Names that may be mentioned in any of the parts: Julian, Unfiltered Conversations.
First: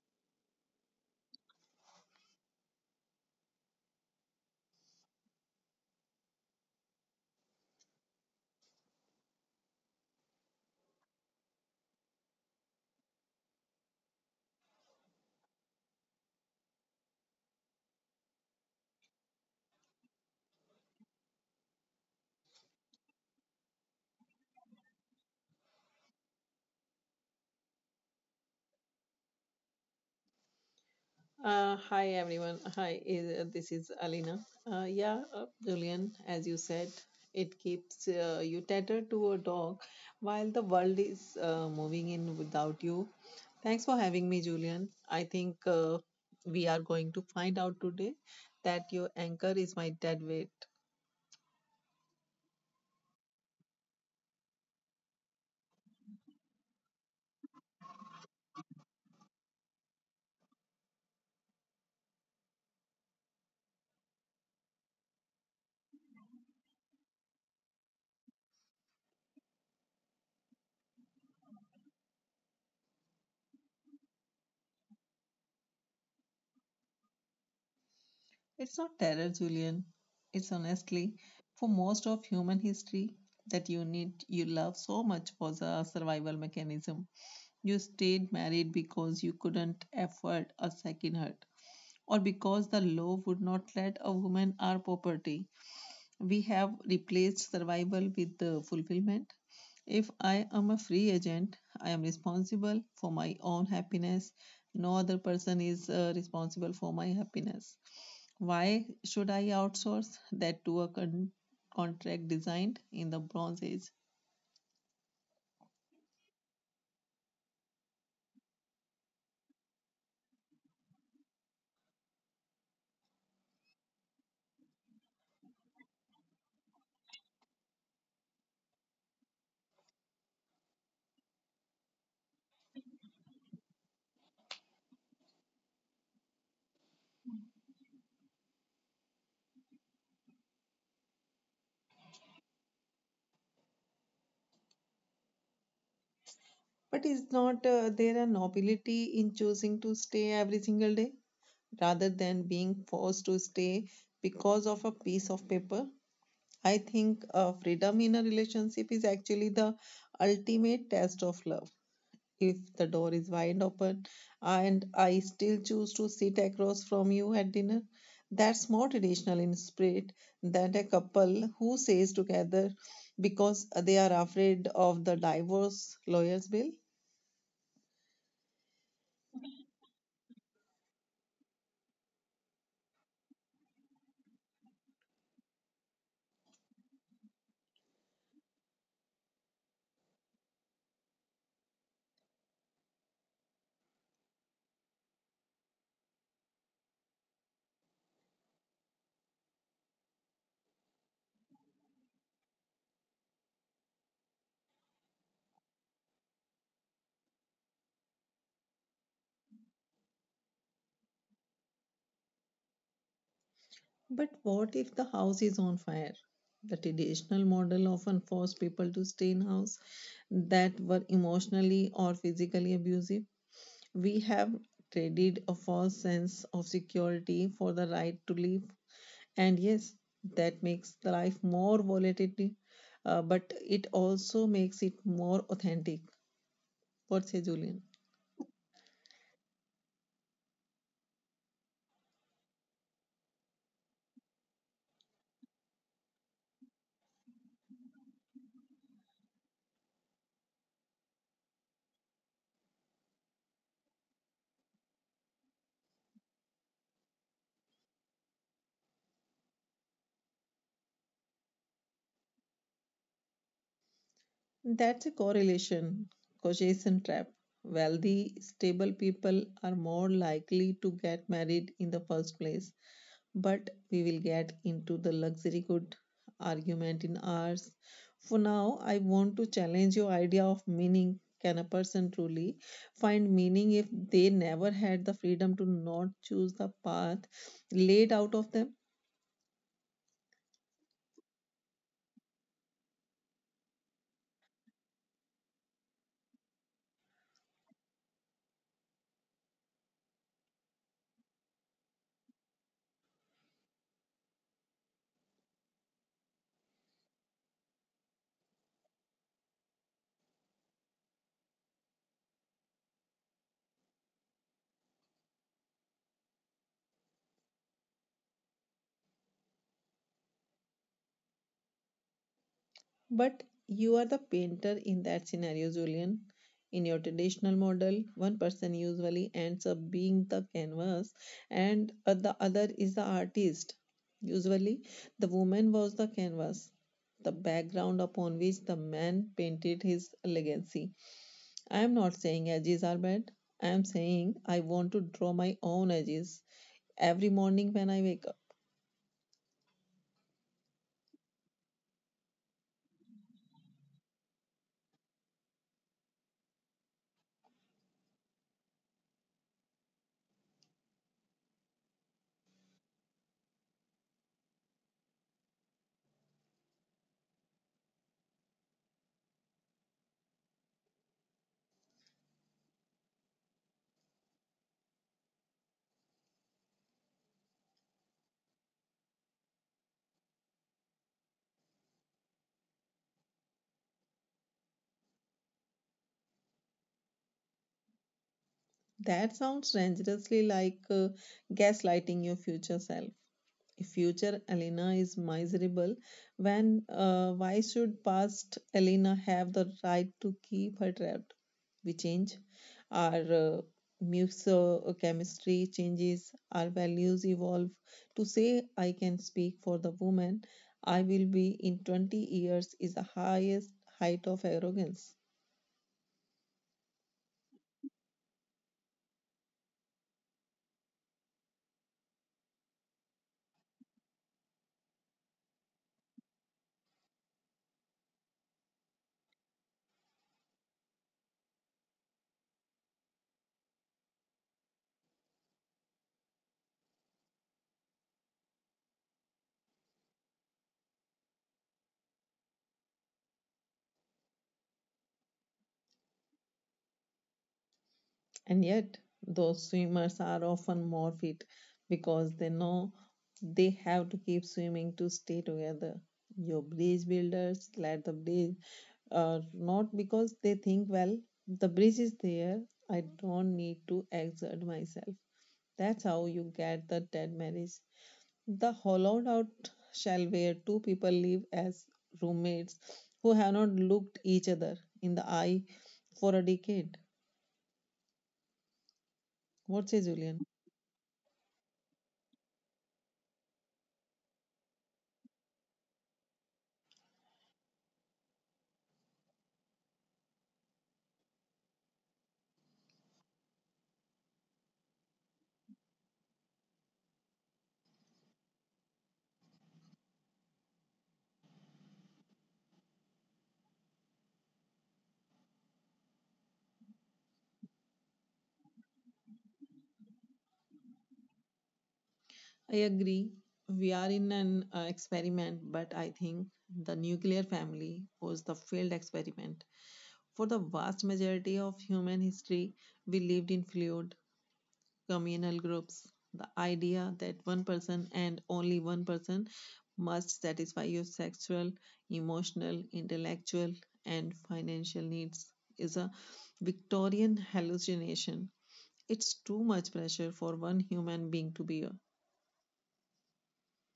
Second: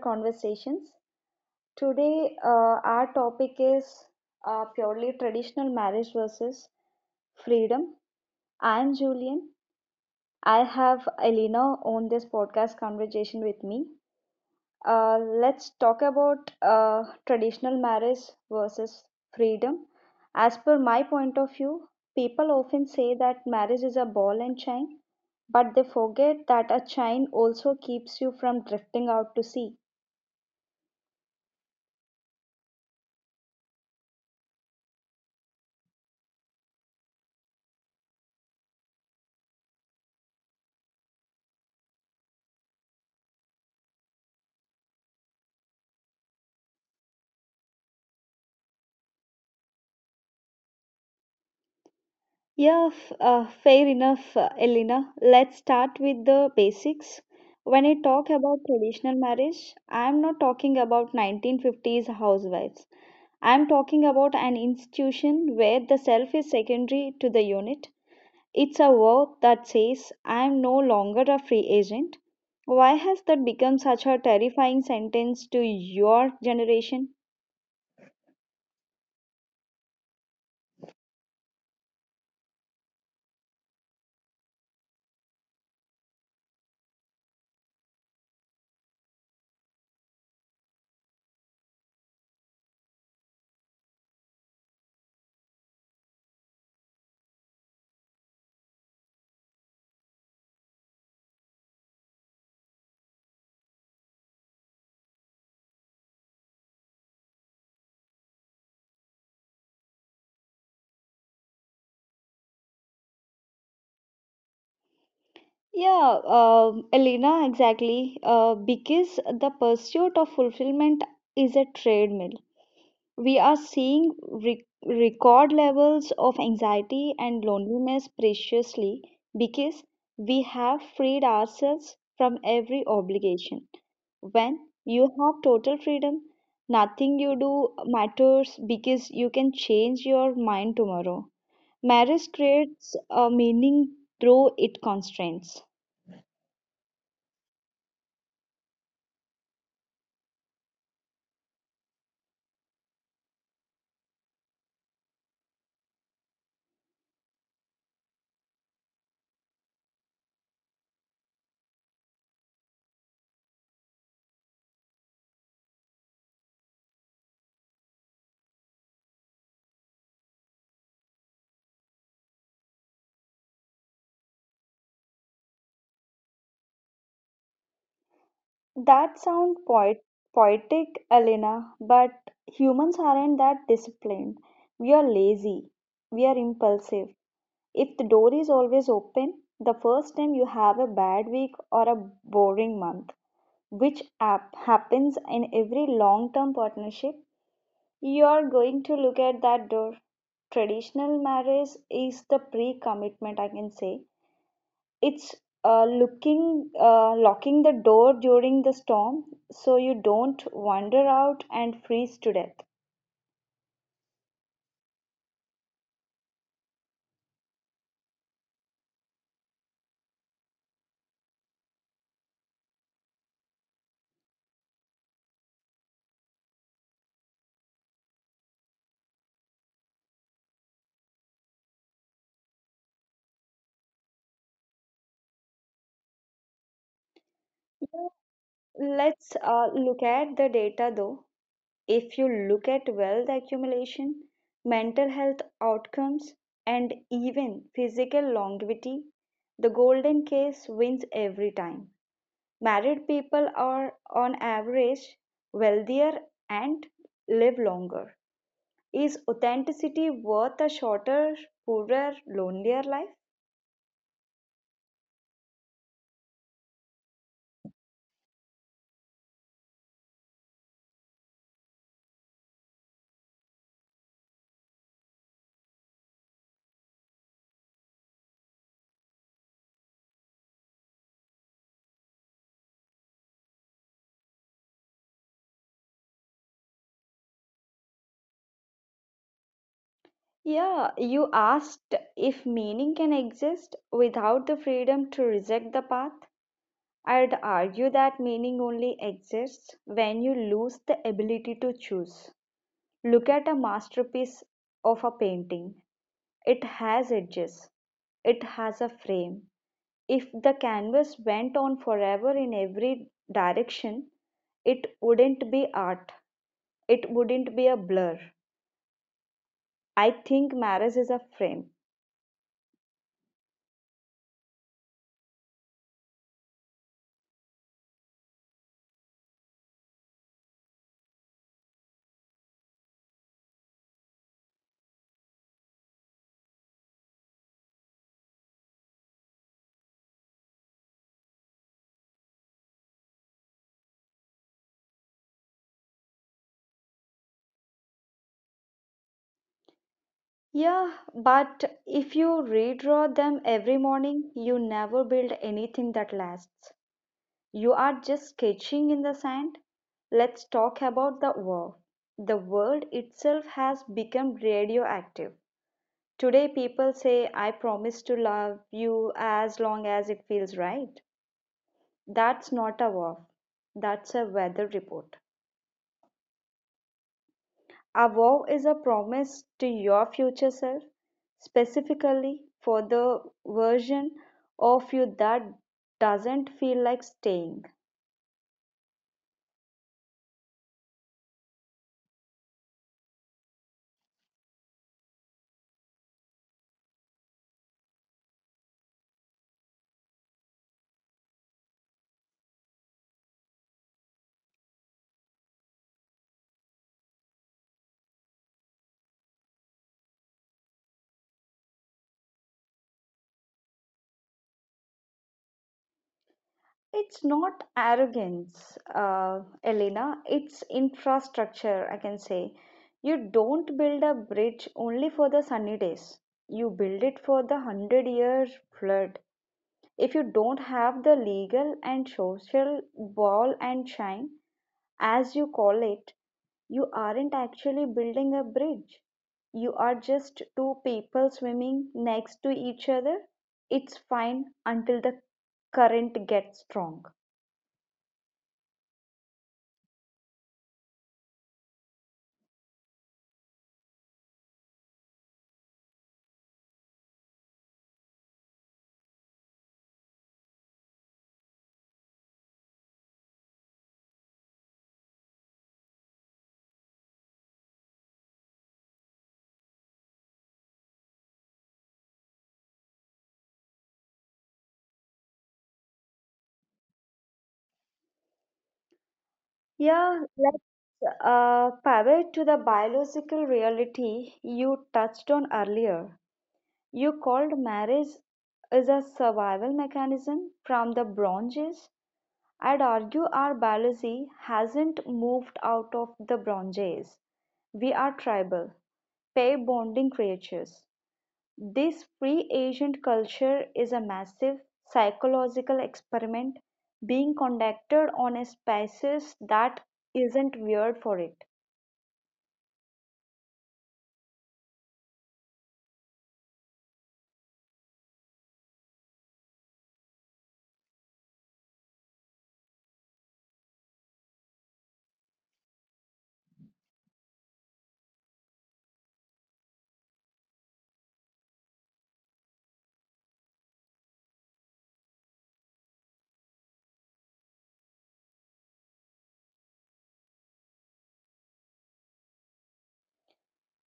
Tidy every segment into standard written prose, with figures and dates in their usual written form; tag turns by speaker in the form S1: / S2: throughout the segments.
S1: Conversations. Today, our topic is purely traditional marriage versus freedom. I'm Julian. I have Elena on this podcast conversation with me. Let's talk about traditional marriage versus freedom. As per my point of view, people often say that marriage is a ball and chain, but they forget that a chain also keeps you from drifting out to sea.
S2: Hi everyone. Hi, this is Alina. Yeah, Julian, as you said, it keeps you tethered to a dog while the world is moving in without you. Thanks for having me, Julian. I think we are going to find out today that your anchor is my dead weight.
S1: Yeah, fair enough, Elena. Let's start with the basics. When I talk about traditional marriage, I am not talking about 1950s housewives. I am talking about an institution where the self is secondary to the unit. It's a vow that says, I am no longer a free agent. Why has that become such a terrifying sentence to your generation?
S2: It's not terror, Julian. It's honestly, for most of human history, that unit you love so much was a survival mechanism. You stayed married because you couldn't afford a second hurt, or because the law would not let a woman our property. We have replaced survival with the fulfillment. If I am a free agent, I am responsible for my own happiness. No other person is responsible for my happiness. Why should I outsource that to a contract designed in the Bronze Age?
S1: Yeah, Elena, exactly. Because the pursuit of fulfillment is a treadmill. We are seeing record levels of anxiety and loneliness preciously because we have freed ourselves from every obligation. When you have total freedom, nothing you do matters because you can change your mind tomorrow. Marriage creates a meaning through its constraints.
S2: But is not there a nobility in choosing to stay every single day rather than being forced to stay because of a piece of paper? I think freedom in a relationship is actually the ultimate test of love. If the door is wide open and I still choose to sit across from you at dinner. That's more traditional in spirit than a couple who stays together because they are afraid of the divorce lawyer's bill.
S1: That sounds poetic, Elena, but humans aren't that disciplined. We are lazy. We are impulsive. If the door is always open, the first time you have a bad week or a boring month, which app happens in every long term partnership, you are going to look at that door. Traditional marriage is the pre commitment, I can say. It's looking locking the door during the storm so you don't wander out and freeze to death.
S2: But what if the house is on fire? The traditional model often forced people to stay in houses that were emotionally or physically abusive. We have traded a false sense of security for the right to live. And yes, that makes the life more volatility, but it also makes it more authentic. What say, Julian?
S1: Yeah, let's look at the data though. If you look at wealth accumulation, mental health outcomes, and even physical longevity, the golden case wins every time. Married people are, on average, wealthier and live longer. Is authenticity worth a shorter, poorer, lonelier life?
S2: That's a correlation, causation trap. Wealthy, stable people are more likely to get married in the first place. But we will get into the luxury good argument in hours. For now, I want to challenge your idea of meaning. Can a person truly find meaning if they never had the freedom to not choose the path laid out of them?
S1: Yeah, you asked if meaning can exist without the freedom to reject the path. I'd argue that meaning only exists when you lose the ability to choose. Look at a masterpiece of a painting. It has edges, it has a frame. If the canvas went on forever in every direction, it wouldn't be art. It wouldn't be a blur. I think marriage is a frame.
S2: But you are the painter in that scenario, Julian. In your traditional model, one person usually ends up being the canvas and the other is the artist. Usually, the woman was the canvas, the background upon which the man painted his legacy. I am not saying edges are bad. I am saying I want to draw my own edges every morning when I wake up.
S1: Yeah, but if you redraw them every morning, you never build anything that lasts. You are just sketching in the sand. Let's talk about the war. The world itself has become radioactive. Today, people say, I promise to love you as long as it feels right. That's not a war, that's a weather report. A vow is a promise to your future self, specifically for the version of you that doesn't feel like staying.
S2: That sounds dangerously like gaslighting your future self. If future Elena is miserable, when why should past Elena have the right to keep her trapped? We change, our musochemistry changes, our values evolve. To say I can speak for the woman I will be in 20 years is the highest height of arrogance.
S1: It's not arrogance, Elena, it's infrastructure, I can say. You don't build a bridge only for the sunny days, you build it for the 100 year flood. If you don't have the legal and social ball and shine, as you call it, you aren't actually building a bridge. You are just two people swimming next to each other. It's fine until the current gets strong.
S2: And yet, those swimmers are often more fit because they know they have to keep swimming to stay together. Your bridge builders let the bridge, not because they think, well, the bridge is there, I don't need to exert myself. That's how you get the dead marriage. The hollowed out shell where two people live as roommates who have not looked each other in the eye for a decade. What say,
S1: Yeah,
S2: Julian?
S1: let's pivot to the biological reality you touched on earlier. You called marriage is a survival mechanism from the Bronze Age. I'd argue our biology hasn't moved out of the Bronze Age. We are tribal. Pair-bonding creatures, this free agent culture is a massive psychological experiment being conducted on a species that isn't weird for it.
S2: I agree. We are in an experiment, but I think the nuclear family was the failed experiment. For the vast majority of human history, we lived in fluid communal groups. The idea that one person and only one person must satisfy your sexual, emotional, intellectual, and financial needs is a Victorian hallucination. It's too much pressure for one human being to bear.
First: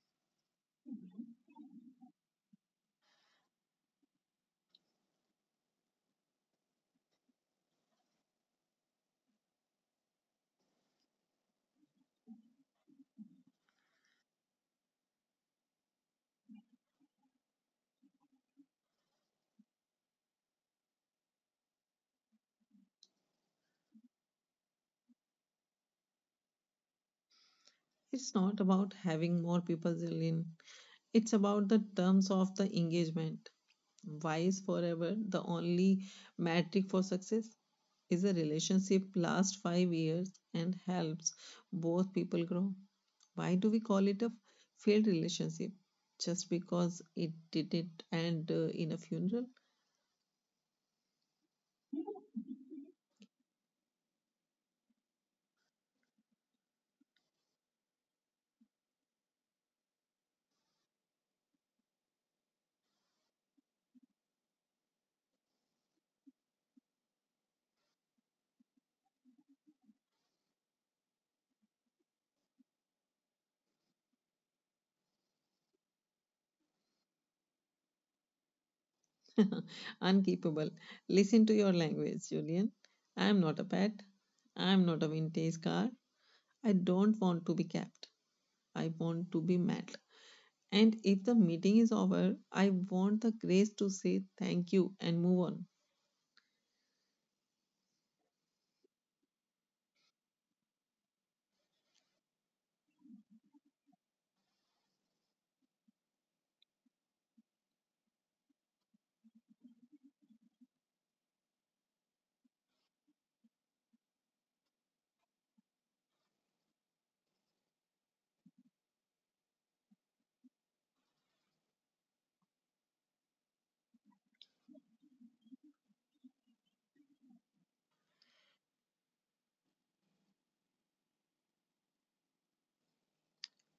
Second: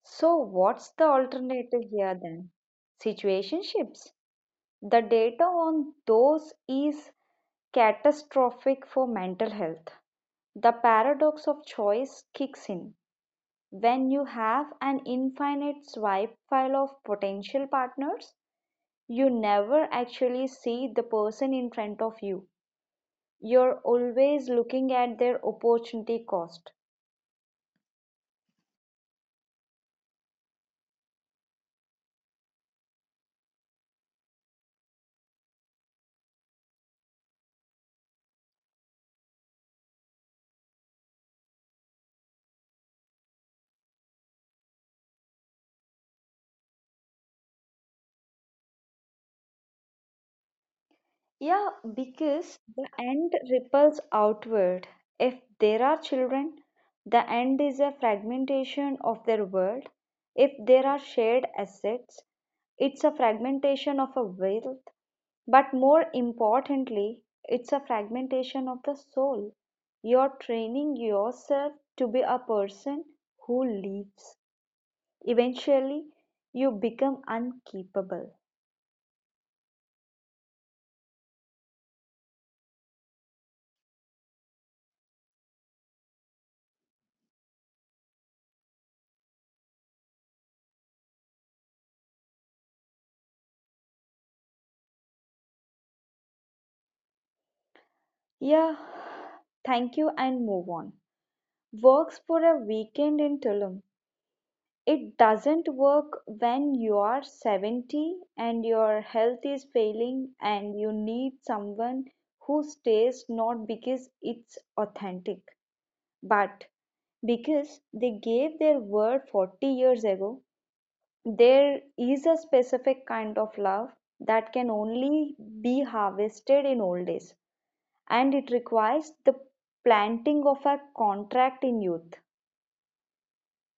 S1: So, what's the alternative here then? Situationships. The data on those is catastrophic for mental health. The paradox of choice kicks in. When you have an infinite swipe file of potential partners, you never actually see the person in front of you. You're always looking at their opportunity cost.
S2: It's not about having more people in, it's about the terms of the engagement. Why is forever the only metric for success? Is a relationship last 5 years and helps both people grow? Why do we call it a failed relationship? Just because it didn't end in a funeral?
S1: Yeah, because the end ripples outward. If there are children, the end is a fragmentation of their world. If there are shared assets, it's a fragmentation of a wealth. But more importantly, it's a fragmentation of the soul. You're training yourself to be a person who lives. Eventually, you become unkeepable.
S2: Unkeepable. Listen to your language, Julian. I am not a pet. I am not a vintage car. I don't want to be kept. I want to be met. And if the meeting is over, I want the grace to say thank you and move on.
S1: Yeah, thank you and move on. Works for a weekend in Tulum. It doesn't work when you are 70 and your health is failing and you need someone who stays not because it's authentic, but because they gave their word 40 years ago. There is a specific kind of love that can only be harvested in old age, and it requires the planting of a contract in youth.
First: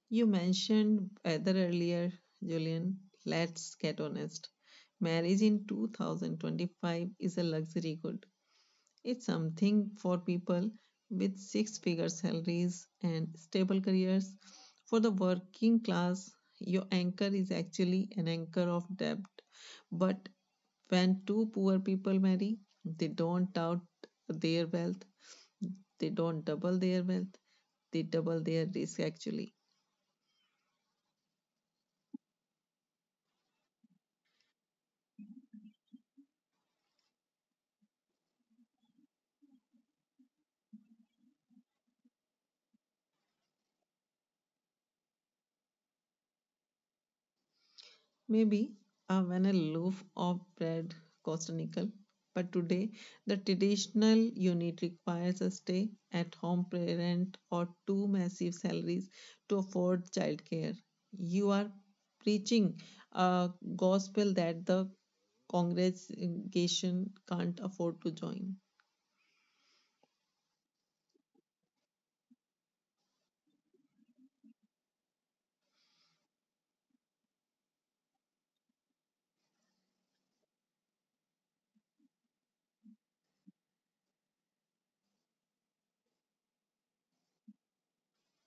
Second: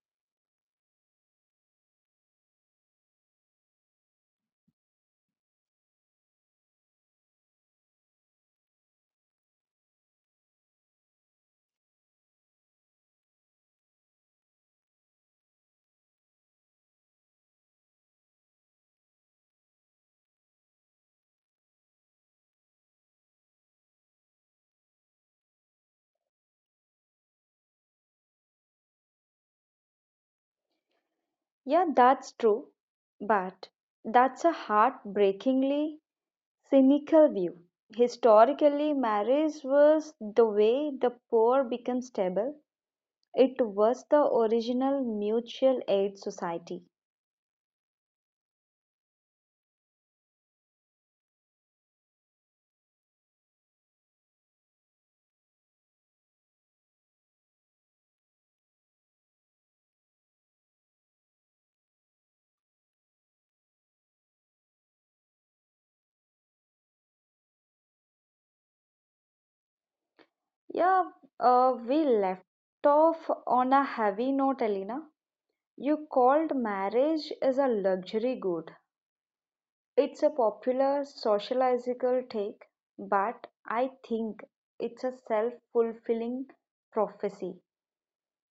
S2: You mentioned weather earlier, Julian. Let's get honest. Marriage in 2025 is a luxury good. It's something for people with six figure salaries and stable careers. For the working class, your anchor is actually an anchor of debt. But when two poor people marry, they don't doubt their wealth, they don't double their wealth, they double their risk actually.
S1: Yeah, that's true, but that's a heartbreakingly cynical view. Historically, marriage was the way the poor became stable. It was the original mutual aid society.
S2: Maybe when a loaf of bread cost a nickel, but today the traditional unit requires a stay at home parent or two massive salaries to afford childcare. You are preaching a gospel that the congregation can't afford to join.
S1: Yeah, we left off on a heavy note, Alina. You called marriage as a luxury good. It's a popular sociological take, but I think it's a self-fulfilling prophecy.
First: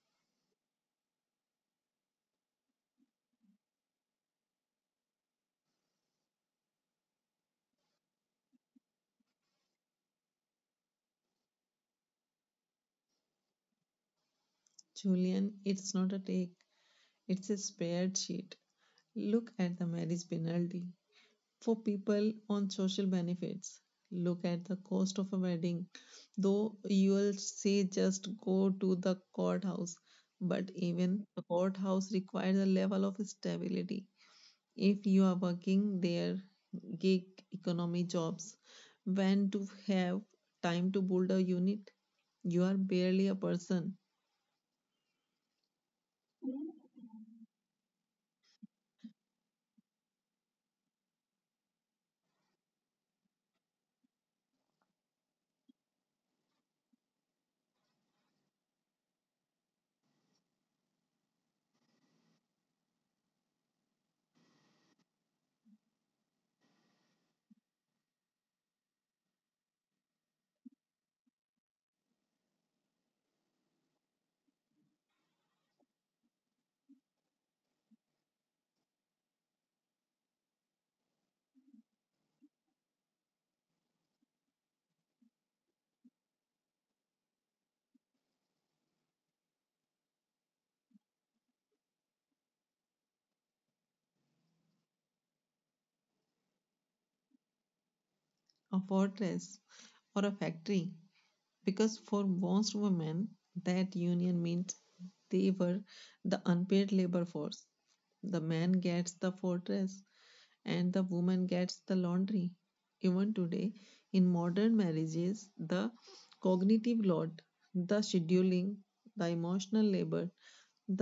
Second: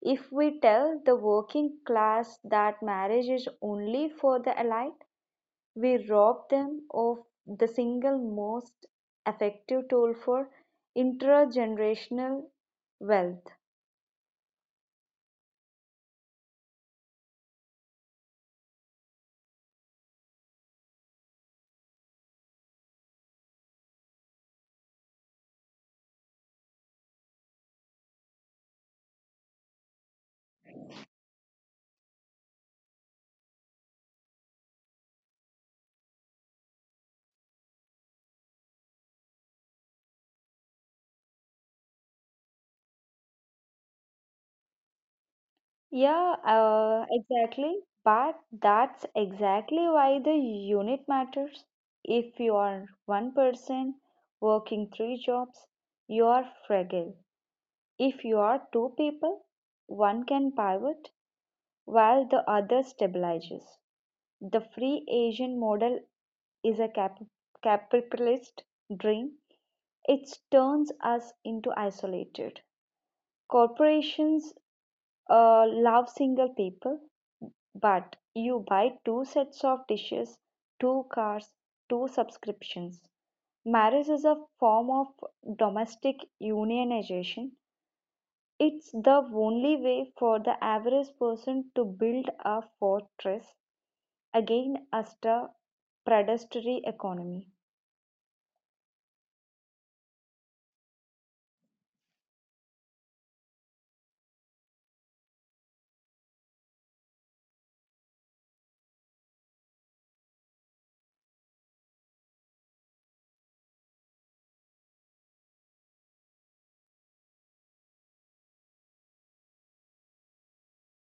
S1: If we tell the working class that marriage is only for the elite, we rob them of the single most effective tool for intergenerational wealth.
S2: Julian, it's not a take, it's a spreadsheet. Look at the marriage penalty for people on social benefits. Look at the cost of a wedding. Though you'll say just go to the courthouse, but even the courthouse requires a level of stability. If you are working there, gig economy jobs, when to have time to build a unit? You are barely a person,
S1: Yeah, exactly. But that's exactly why the unit matters. If you are one person working three jobs, you are fragile. If you are two people, one can pivot while the other stabilizes. The free agent model is a capitalist dream. It turns us into isolated. Corporations love single people. But you buy two sets of dishes, two cars, two subscriptions. Marriage is a form of domestic unionization. It's the only way for the average person to build a fortress against a predatory economy.
S2: a fortress, or a factory. Because for most women that union means they were the unpaid labor force, the man gets the fortress and the woman gets the laundry, even today in modern marriages. The cognitive load, the scheduling, the emotional labor,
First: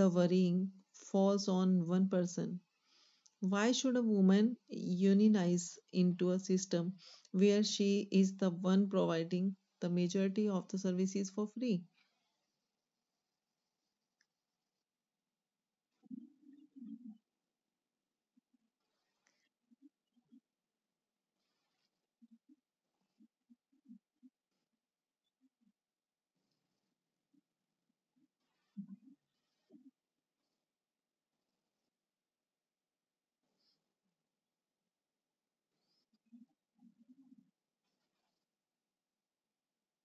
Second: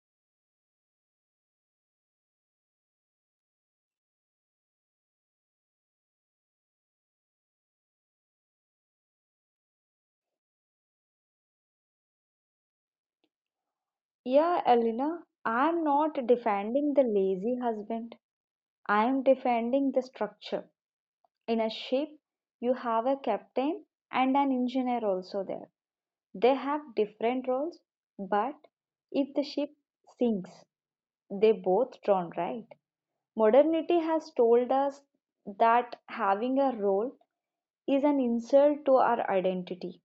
S2: the worrying falls on one person. Why should a woman unionize into a system where she is the one providing the majority of the services for free?
S1: Yeah, Elena, I'm not defending the lazy husband. I'm defending the structure. In a ship, you have a captain and an engineer also there. They have different roles, but if the ship sinks, they both drown, right? Modernity has told us that having a role is an insult to our identity,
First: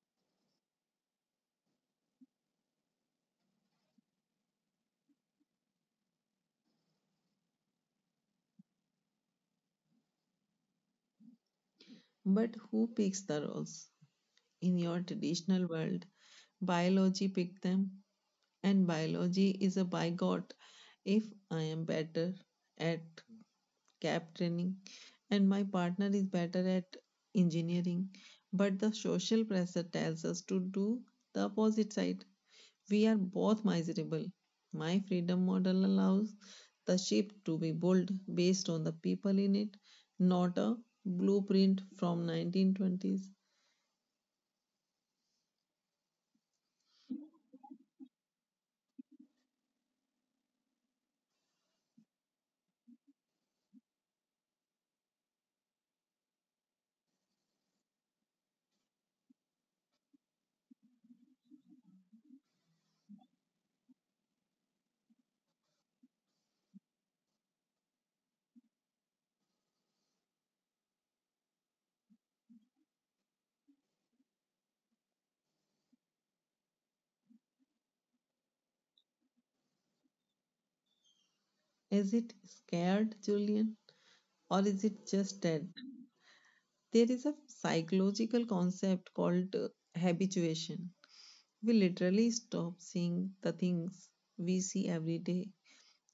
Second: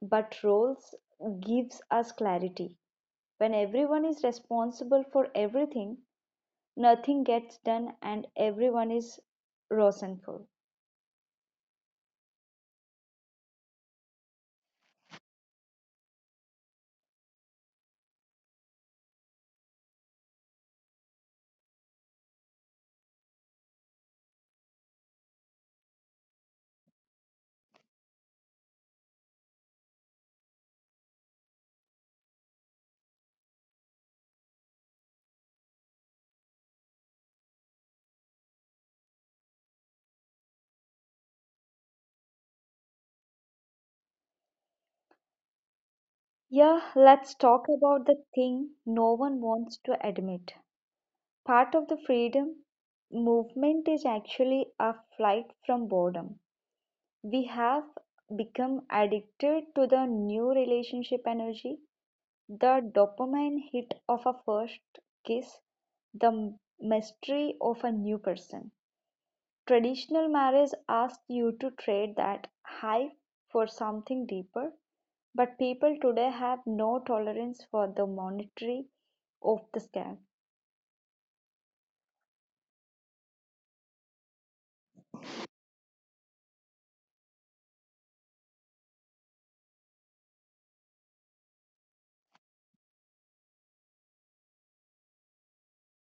S1: but roles gives us clarity. When everyone is responsible for everything, nothing gets done and everyone is resentful.
S2: But who picks the roles? In your traditional world, biology picked them, and biology is a bigot if I am better at cab training, and my partner is better at engineering. But the social pressure tells us to do the opposite side. We are both miserable. My freedom model allows the ship to be built based on the people in it, not a blueprint from 1920s.
S1: Yeah, let's talk about the thing no one wants to admit. Part of the freedom movement is actually a flight from boredom. We have become addicted to the new relationship energy, the dopamine hit of a first kiss, the mystery of a new person. Traditional marriage asks you to trade that high for something deeper, but people today have no tolerance for the monetary of the scam.
S2: Is it scared, Julian? Or is it just that there is a psychological concept called habituation. We literally stop seeing the things we see every day.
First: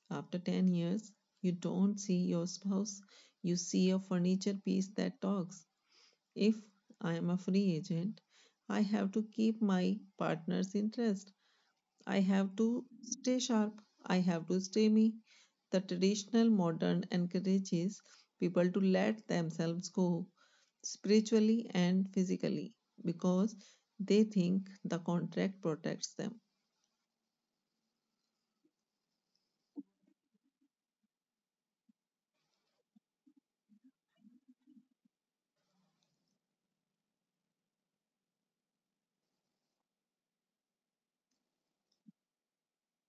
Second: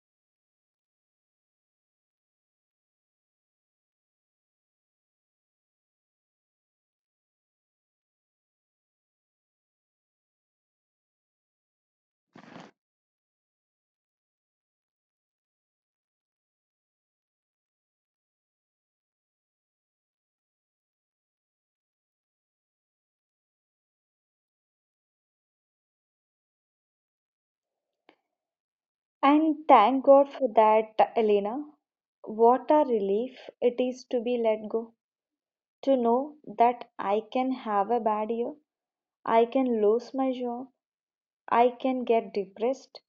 S2: After 10 years, you don't see your spouse, you see a furniture piece that talks. If I am a free agent, I have to keep my partner's interest. I have to stay sharp. I have to stay me. The traditional modern encourages people to let themselves go spiritually and physically because they think the contract protects them.
S1: And thank God for that, Elena. What a relief it is to be let go, to know that I can have a bad year, I can lose my job, I can get depressed,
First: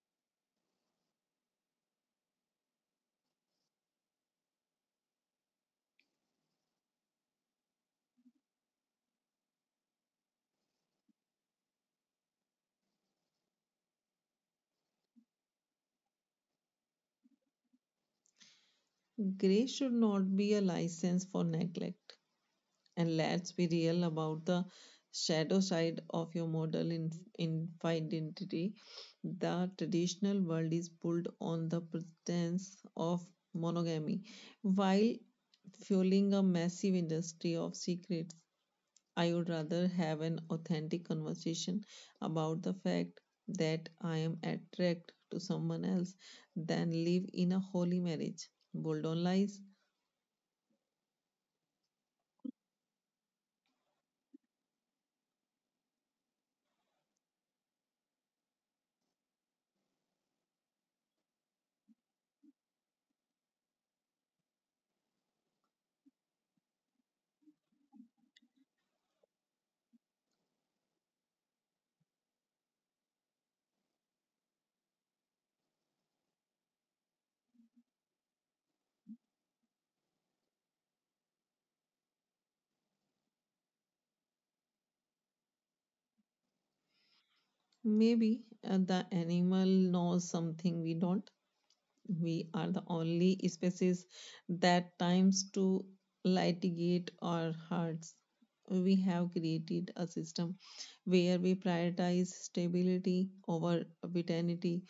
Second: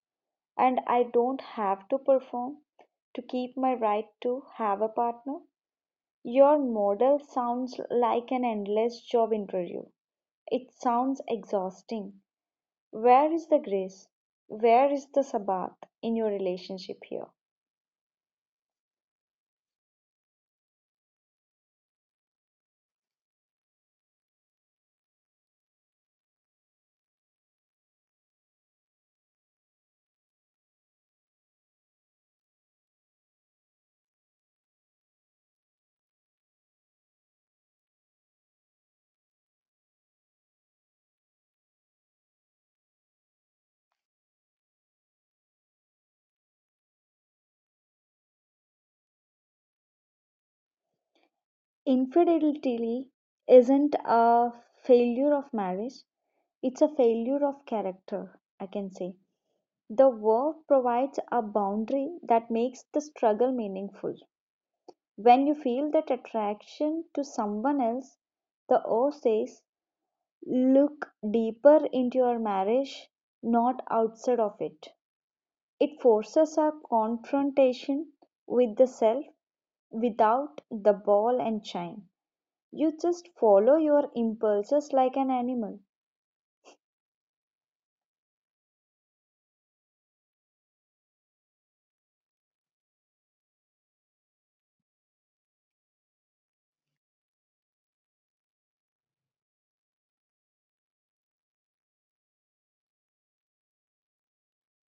S1: and I don't have to perform to keep my right to have a partner. Your model sounds like an endless job interview. It sounds exhausting. Where is the grace? Where is the Sabbath in your relationship here?
S2: Grace should not be a license for neglect. And let's be real about the shadow side of your model in identity. The traditional world is built on the pretense of monogamy, while fueling a massive industry of secrets. I would rather have an authentic conversation about the fact that I am attracted to someone else than live in a holy marriage. Bold on lies.
S1: Infidelity isn't a failure of marriage, it's a failure of character, I can say. The work provides a boundary that makes the struggle meaningful. When you feel that attraction to someone else, the O says, look deeper into your marriage, not outside of it. It forces a confrontation with the self without the ball and chain. You just follow your impulses like an animal.
S2: Maybe the animal knows something we don't. We are the only species that times to litigate our hearts. We have created a system where we prioritize stability over vitality,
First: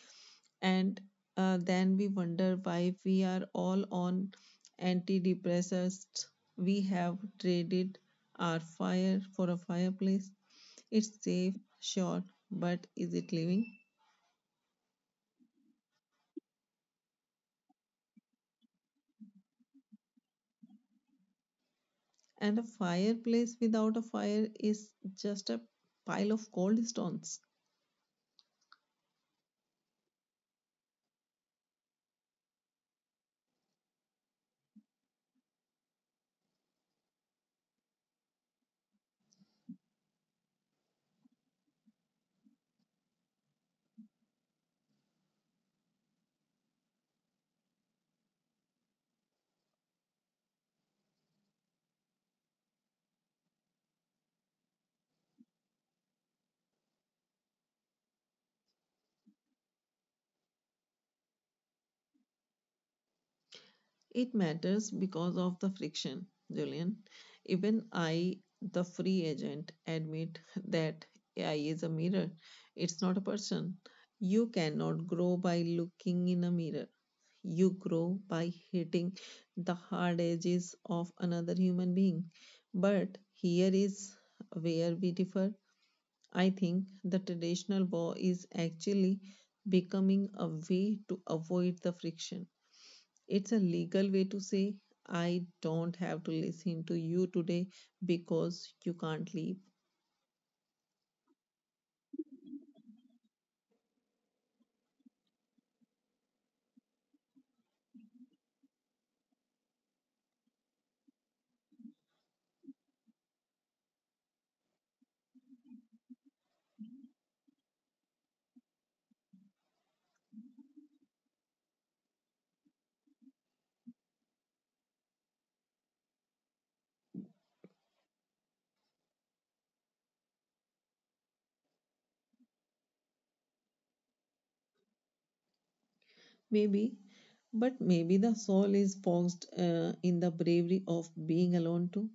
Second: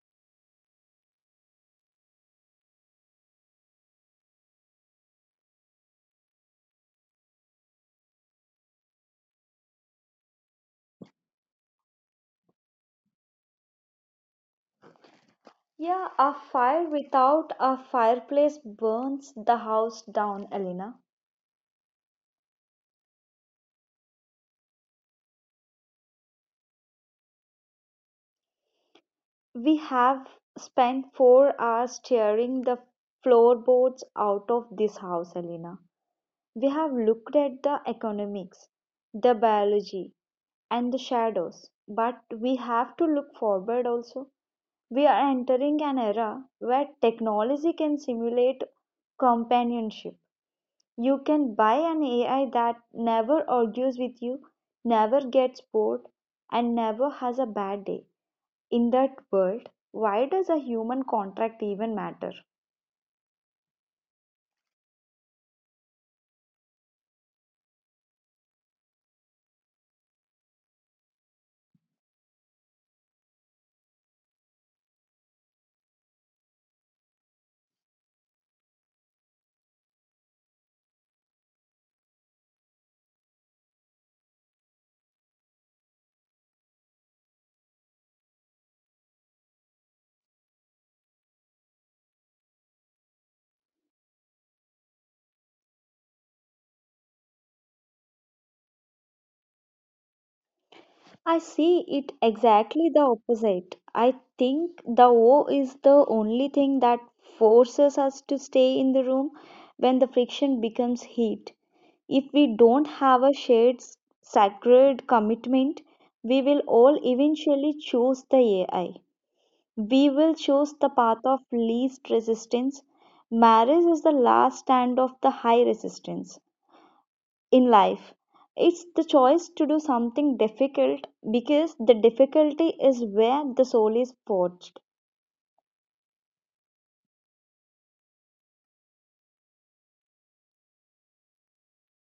S2: and then we wonder why we are all on antidepressants. We have traded our fire for a fireplace. It's safe, sure, but is it living?
S1: Yeah, a fire without a fireplace burns the house down, Elena.
S2: And a fireplace without a fire is just a pile of cold stones.
S1: We have spent 4 hours tearing the floorboards out of this house, Elena. We have looked at the economics, the biology, and the shadows. But we have to look forward also. We are entering an era where technology can simulate companionship. You can buy an AI that never argues with you, never gets bored, and never has a bad day. In that world, why does a human contract even matter?
S2: It matters because of the friction, Julian. Even I, the free agent, admit that AI is a mirror. It's not a person. You cannot grow by looking in a mirror. You grow by hitting the hard edges of another human being. But here is where we differ. I think the traditional war is actually becoming a way to avoid the friction. It's a legal way to say, I don't have to listen to you today because you can't leave.
S1: I see it exactly the opposite. I think the O is the only thing that forces us to stay in the room when the friction becomes heat. If we don't have a shared sacred commitment, we will all eventually choose the AI. We will choose the path of least resistance. Marriage is the last stand of the high resistance in life. It's the choice to do something difficult because the difficulty is where the soul is forged.
S2: Maybe, but maybe the soul is boxed in the bravery of being alone too.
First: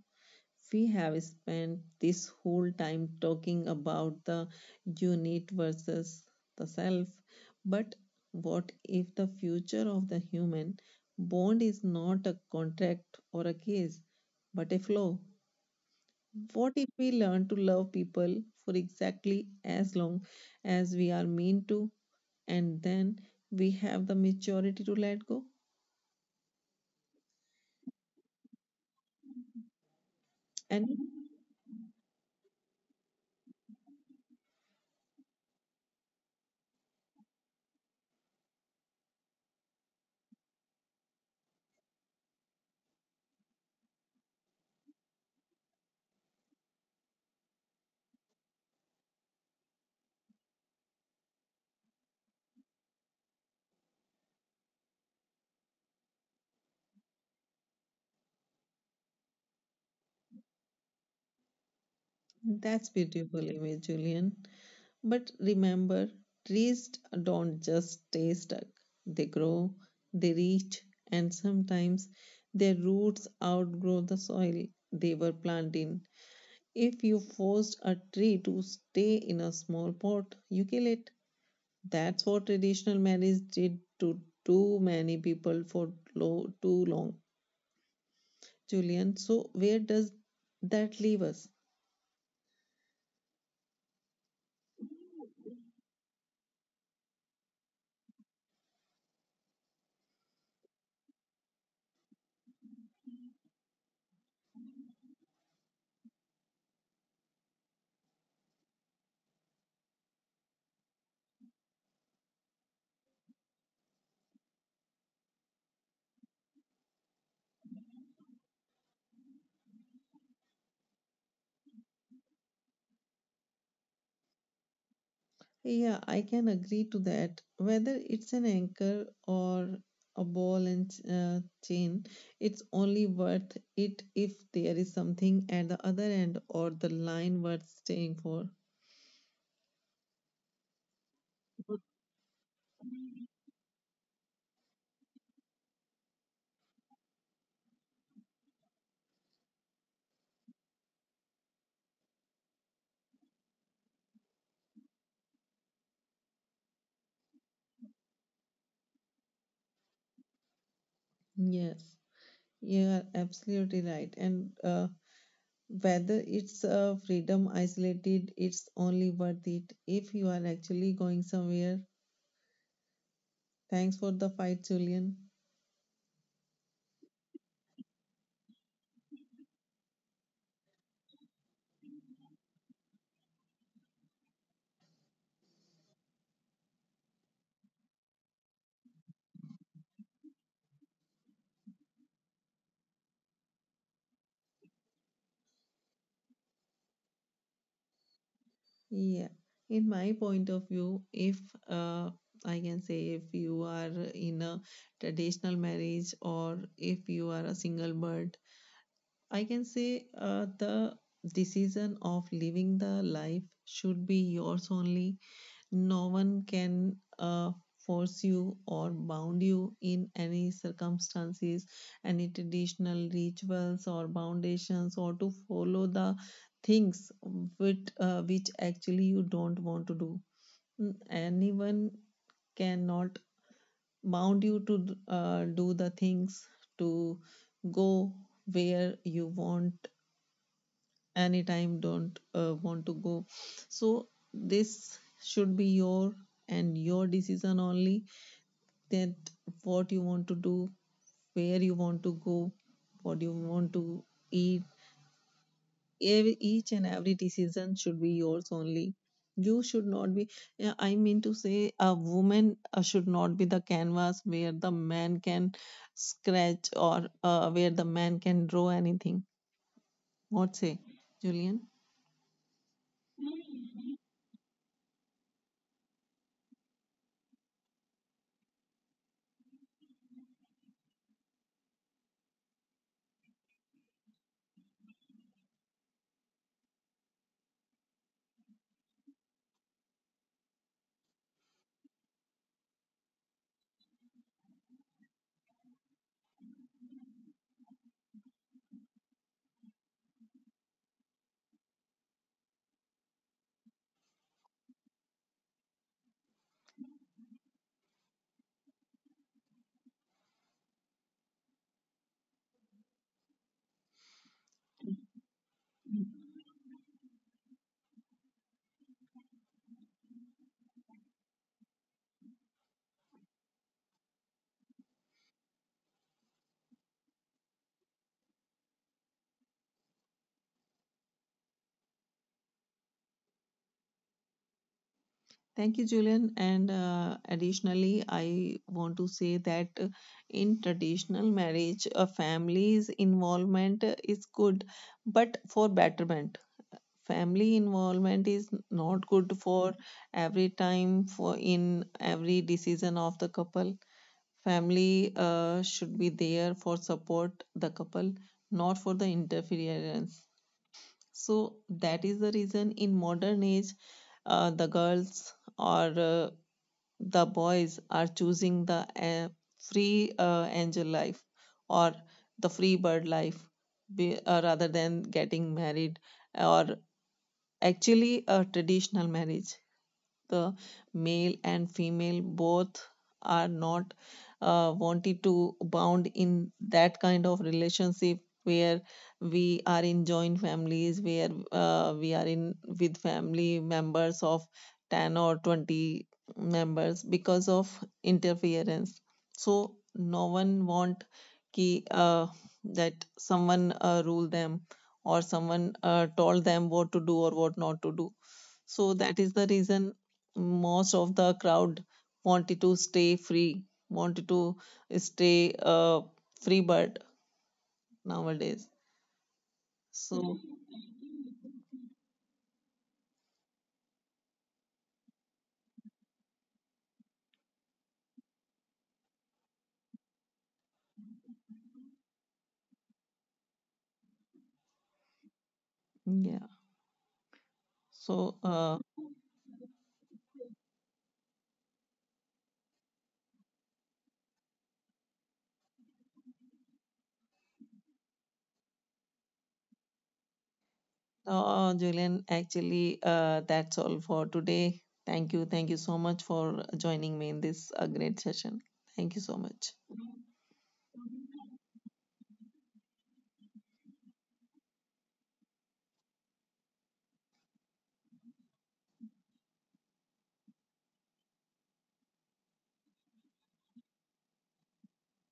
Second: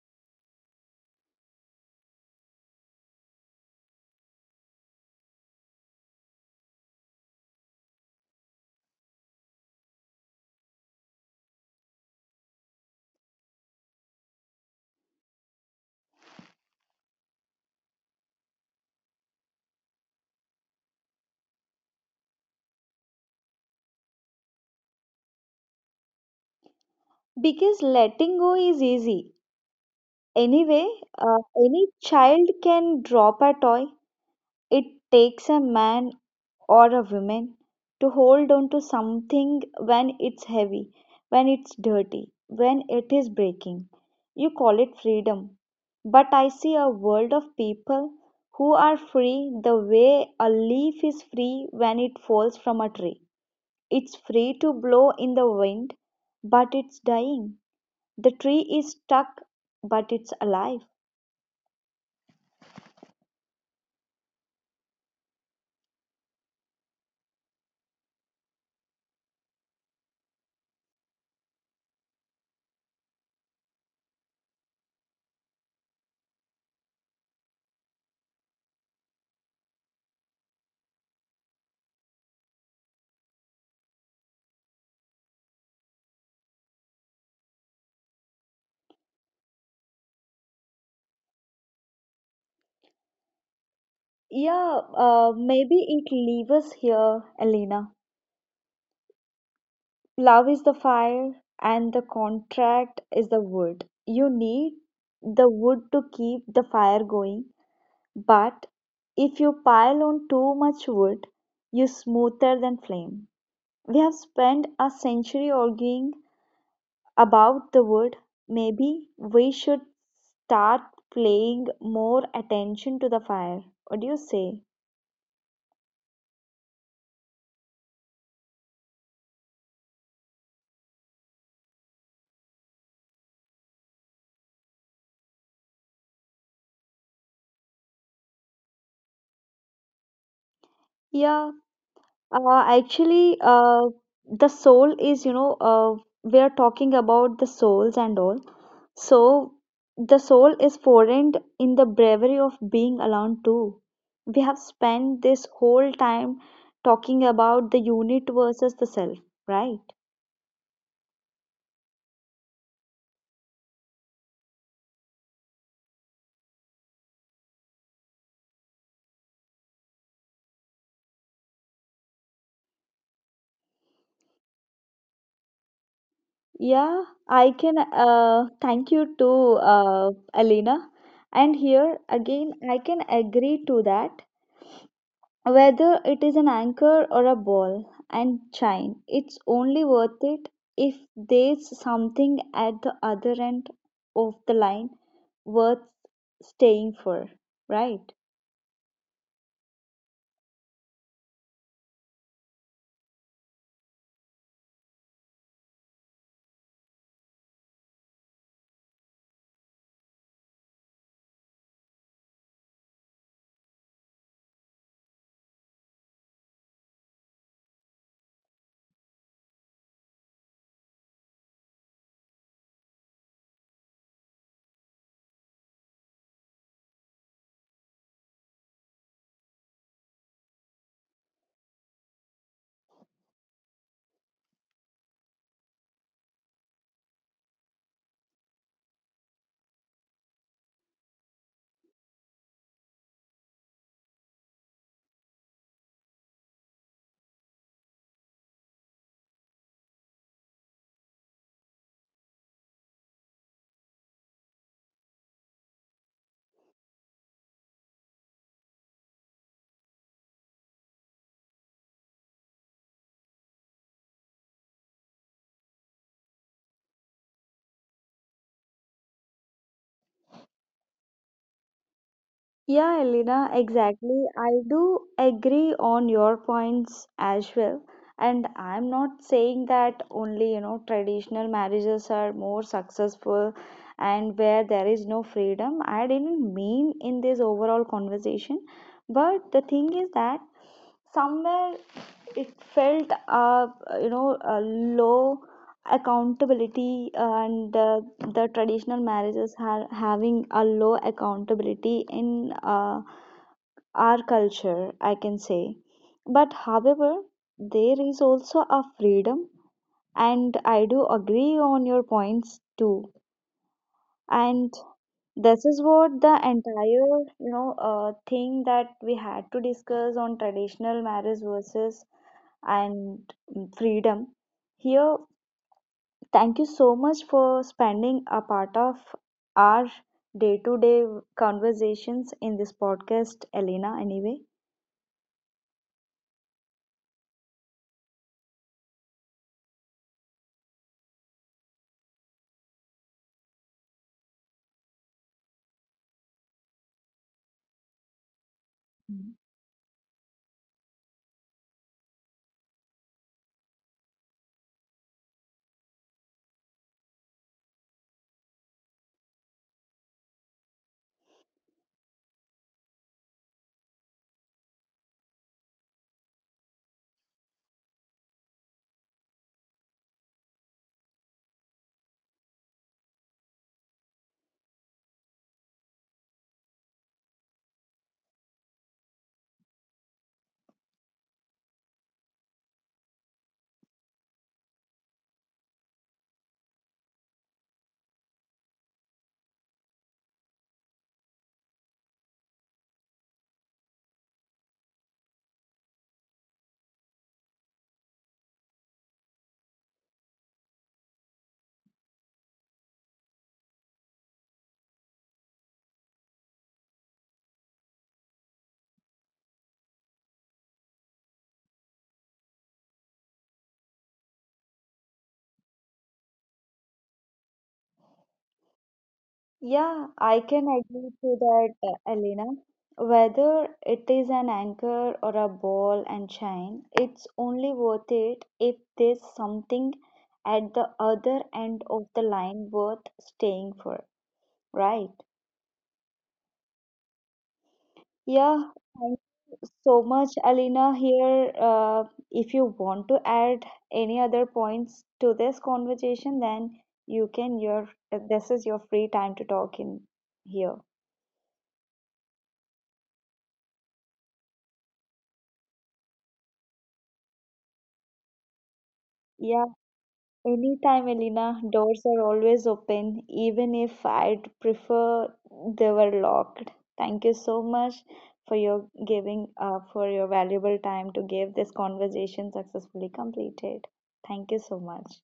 S2: We have spent this whole time talking about the unit versus the self, but what if the future of the human bond is not a contract or a case, but a flow? What if we learn to love people for exactly as long as we are mean to, and then we have the maturity to let go?
S1: Because letting go is easy.
S2: And
S1: Anyway, any child can drop a toy. It takes a man or a woman to hold on to something when it's heavy, when it's dirty, when it is breaking. You call it freedom. But I see a world of people who are free the way a leaf is free when it falls from a tree. It's free to blow in the wind, but it's dying. The tree is stuck, but it's alive.
S2: that's beautiful image, Julian. But remember, trees don't just stay stuck. They grow, they reach, and sometimes their roots outgrow the soil they were planted in. If you forced a tree to stay in a small pot, you kill it. That's what traditional marriage did to too many people for too long. Julian, so where does that leave us?
S1: Yeah, maybe it leaves us here, Elena. Love is the fire, and the contract is the wood. You need the wood to keep the fire going, but if you pile on too much wood, you smoother than flame. We have spent a century arguing about the wood. Maybe we should start paying more attention to the fire. What do you say?
S2: Yeah, I can agree to that. Whether it's an anchor or a ball and chain, it's only worth it if there is something at the other end or the line worth staying for.
S1: Yeah, Uh, actually, uh, the soul is, you know, we are talking about the souls and all. So, the soul is foreign in the bravery of being alone too. We have spent this whole time talking about the unit versus the self, right?
S2: Yes, you are absolutely right. And whether it's a freedom isolated, it's only worth it if you are actually going somewhere. Thanks for the fight, Julian.
S1: Yeah, I can thank you to Alina. And here again, I can agree to that. Whether it is an anchor or a ball and chain, it's only worth it if there's something at the other end of the line worth staying for, right?
S2: Yeah, in my point of view, if uh, I can say if you are in a traditional marriage or if you are a single bird, I can say the decision of living the life should be yours only. No one can force you or bound you in any circumstances, any traditional rituals or foundations, or to follow the things which actually you don't want to do. Mm, anyone cannot bound you to do the things to go where you want anytime don't want to go. So this should be your and your decision only, that what you want to do, where you want to go, what you want to eat, each and every decision should be yours only. You should not be, yeah, I mean to say a woman should not be the canvas where the man can scratch or where the man can draw anything. What say, Julian?
S1: Yeah, Elena, exactly. I do agree on your points as well. And I'm not saying that only, you know, traditional marriages are more successful and where there is no freedom. I didn't mean in this overall conversation. But the thing is that somewhere it felt, you know, a low accountability and the traditional marriages are having a low accountability in our culture, I can say. But however, there is also a freedom, and I do agree on your points too. And this is what the entire, you know, thing that we had to discuss on traditional marriage versus and freedom here. Thank you so much for spending a part of our day-to-day conversations in this podcast, Elena. Anyway,
S2: Thank you, Julian. And additionally, I want to say that in traditional marriage, a family's involvement is good, but for betterment. Family involvement is not good for every time, for in every decision of the couple. Family should be there for support the couple, not for the interference. So that is the reason in modern age, the girls or the boys are choosing the free angel life or the free bird life rather than getting married or actually a traditional marriage, the male and female both are not wanted to bound in that kind of relationship where we are in joint families, where we are in with family members of 10 or 20 members because of interference. So no one want ki, uh, that someone rule them or someone told them what to do or what not to do. So that is the reason most of the crowd wanted to stay free, wanted to stay free bird nowadays.
S1: yeah,
S2: So
S1: I can agree to that, Elena. Whether it is an anchor or a ball and chain, it's only worth it if there's something at the other end of the line worth staying for, right?
S2: yeah. So
S1: Yeah, thank you so much, Alina. Here, if you want to add any other points to this conversation, then you can. Your this is your free time to talk in here.
S2: Julian, actually, that's all for today. Thank you so much for joining me in this great session. Thank you so much.
S1: Yeah. Anytime, Elena, doors are always open, even if I'd prefer they were locked. Thank you so much for your giving, for your valuable time to give this conversation successfully completed. Thank you so much.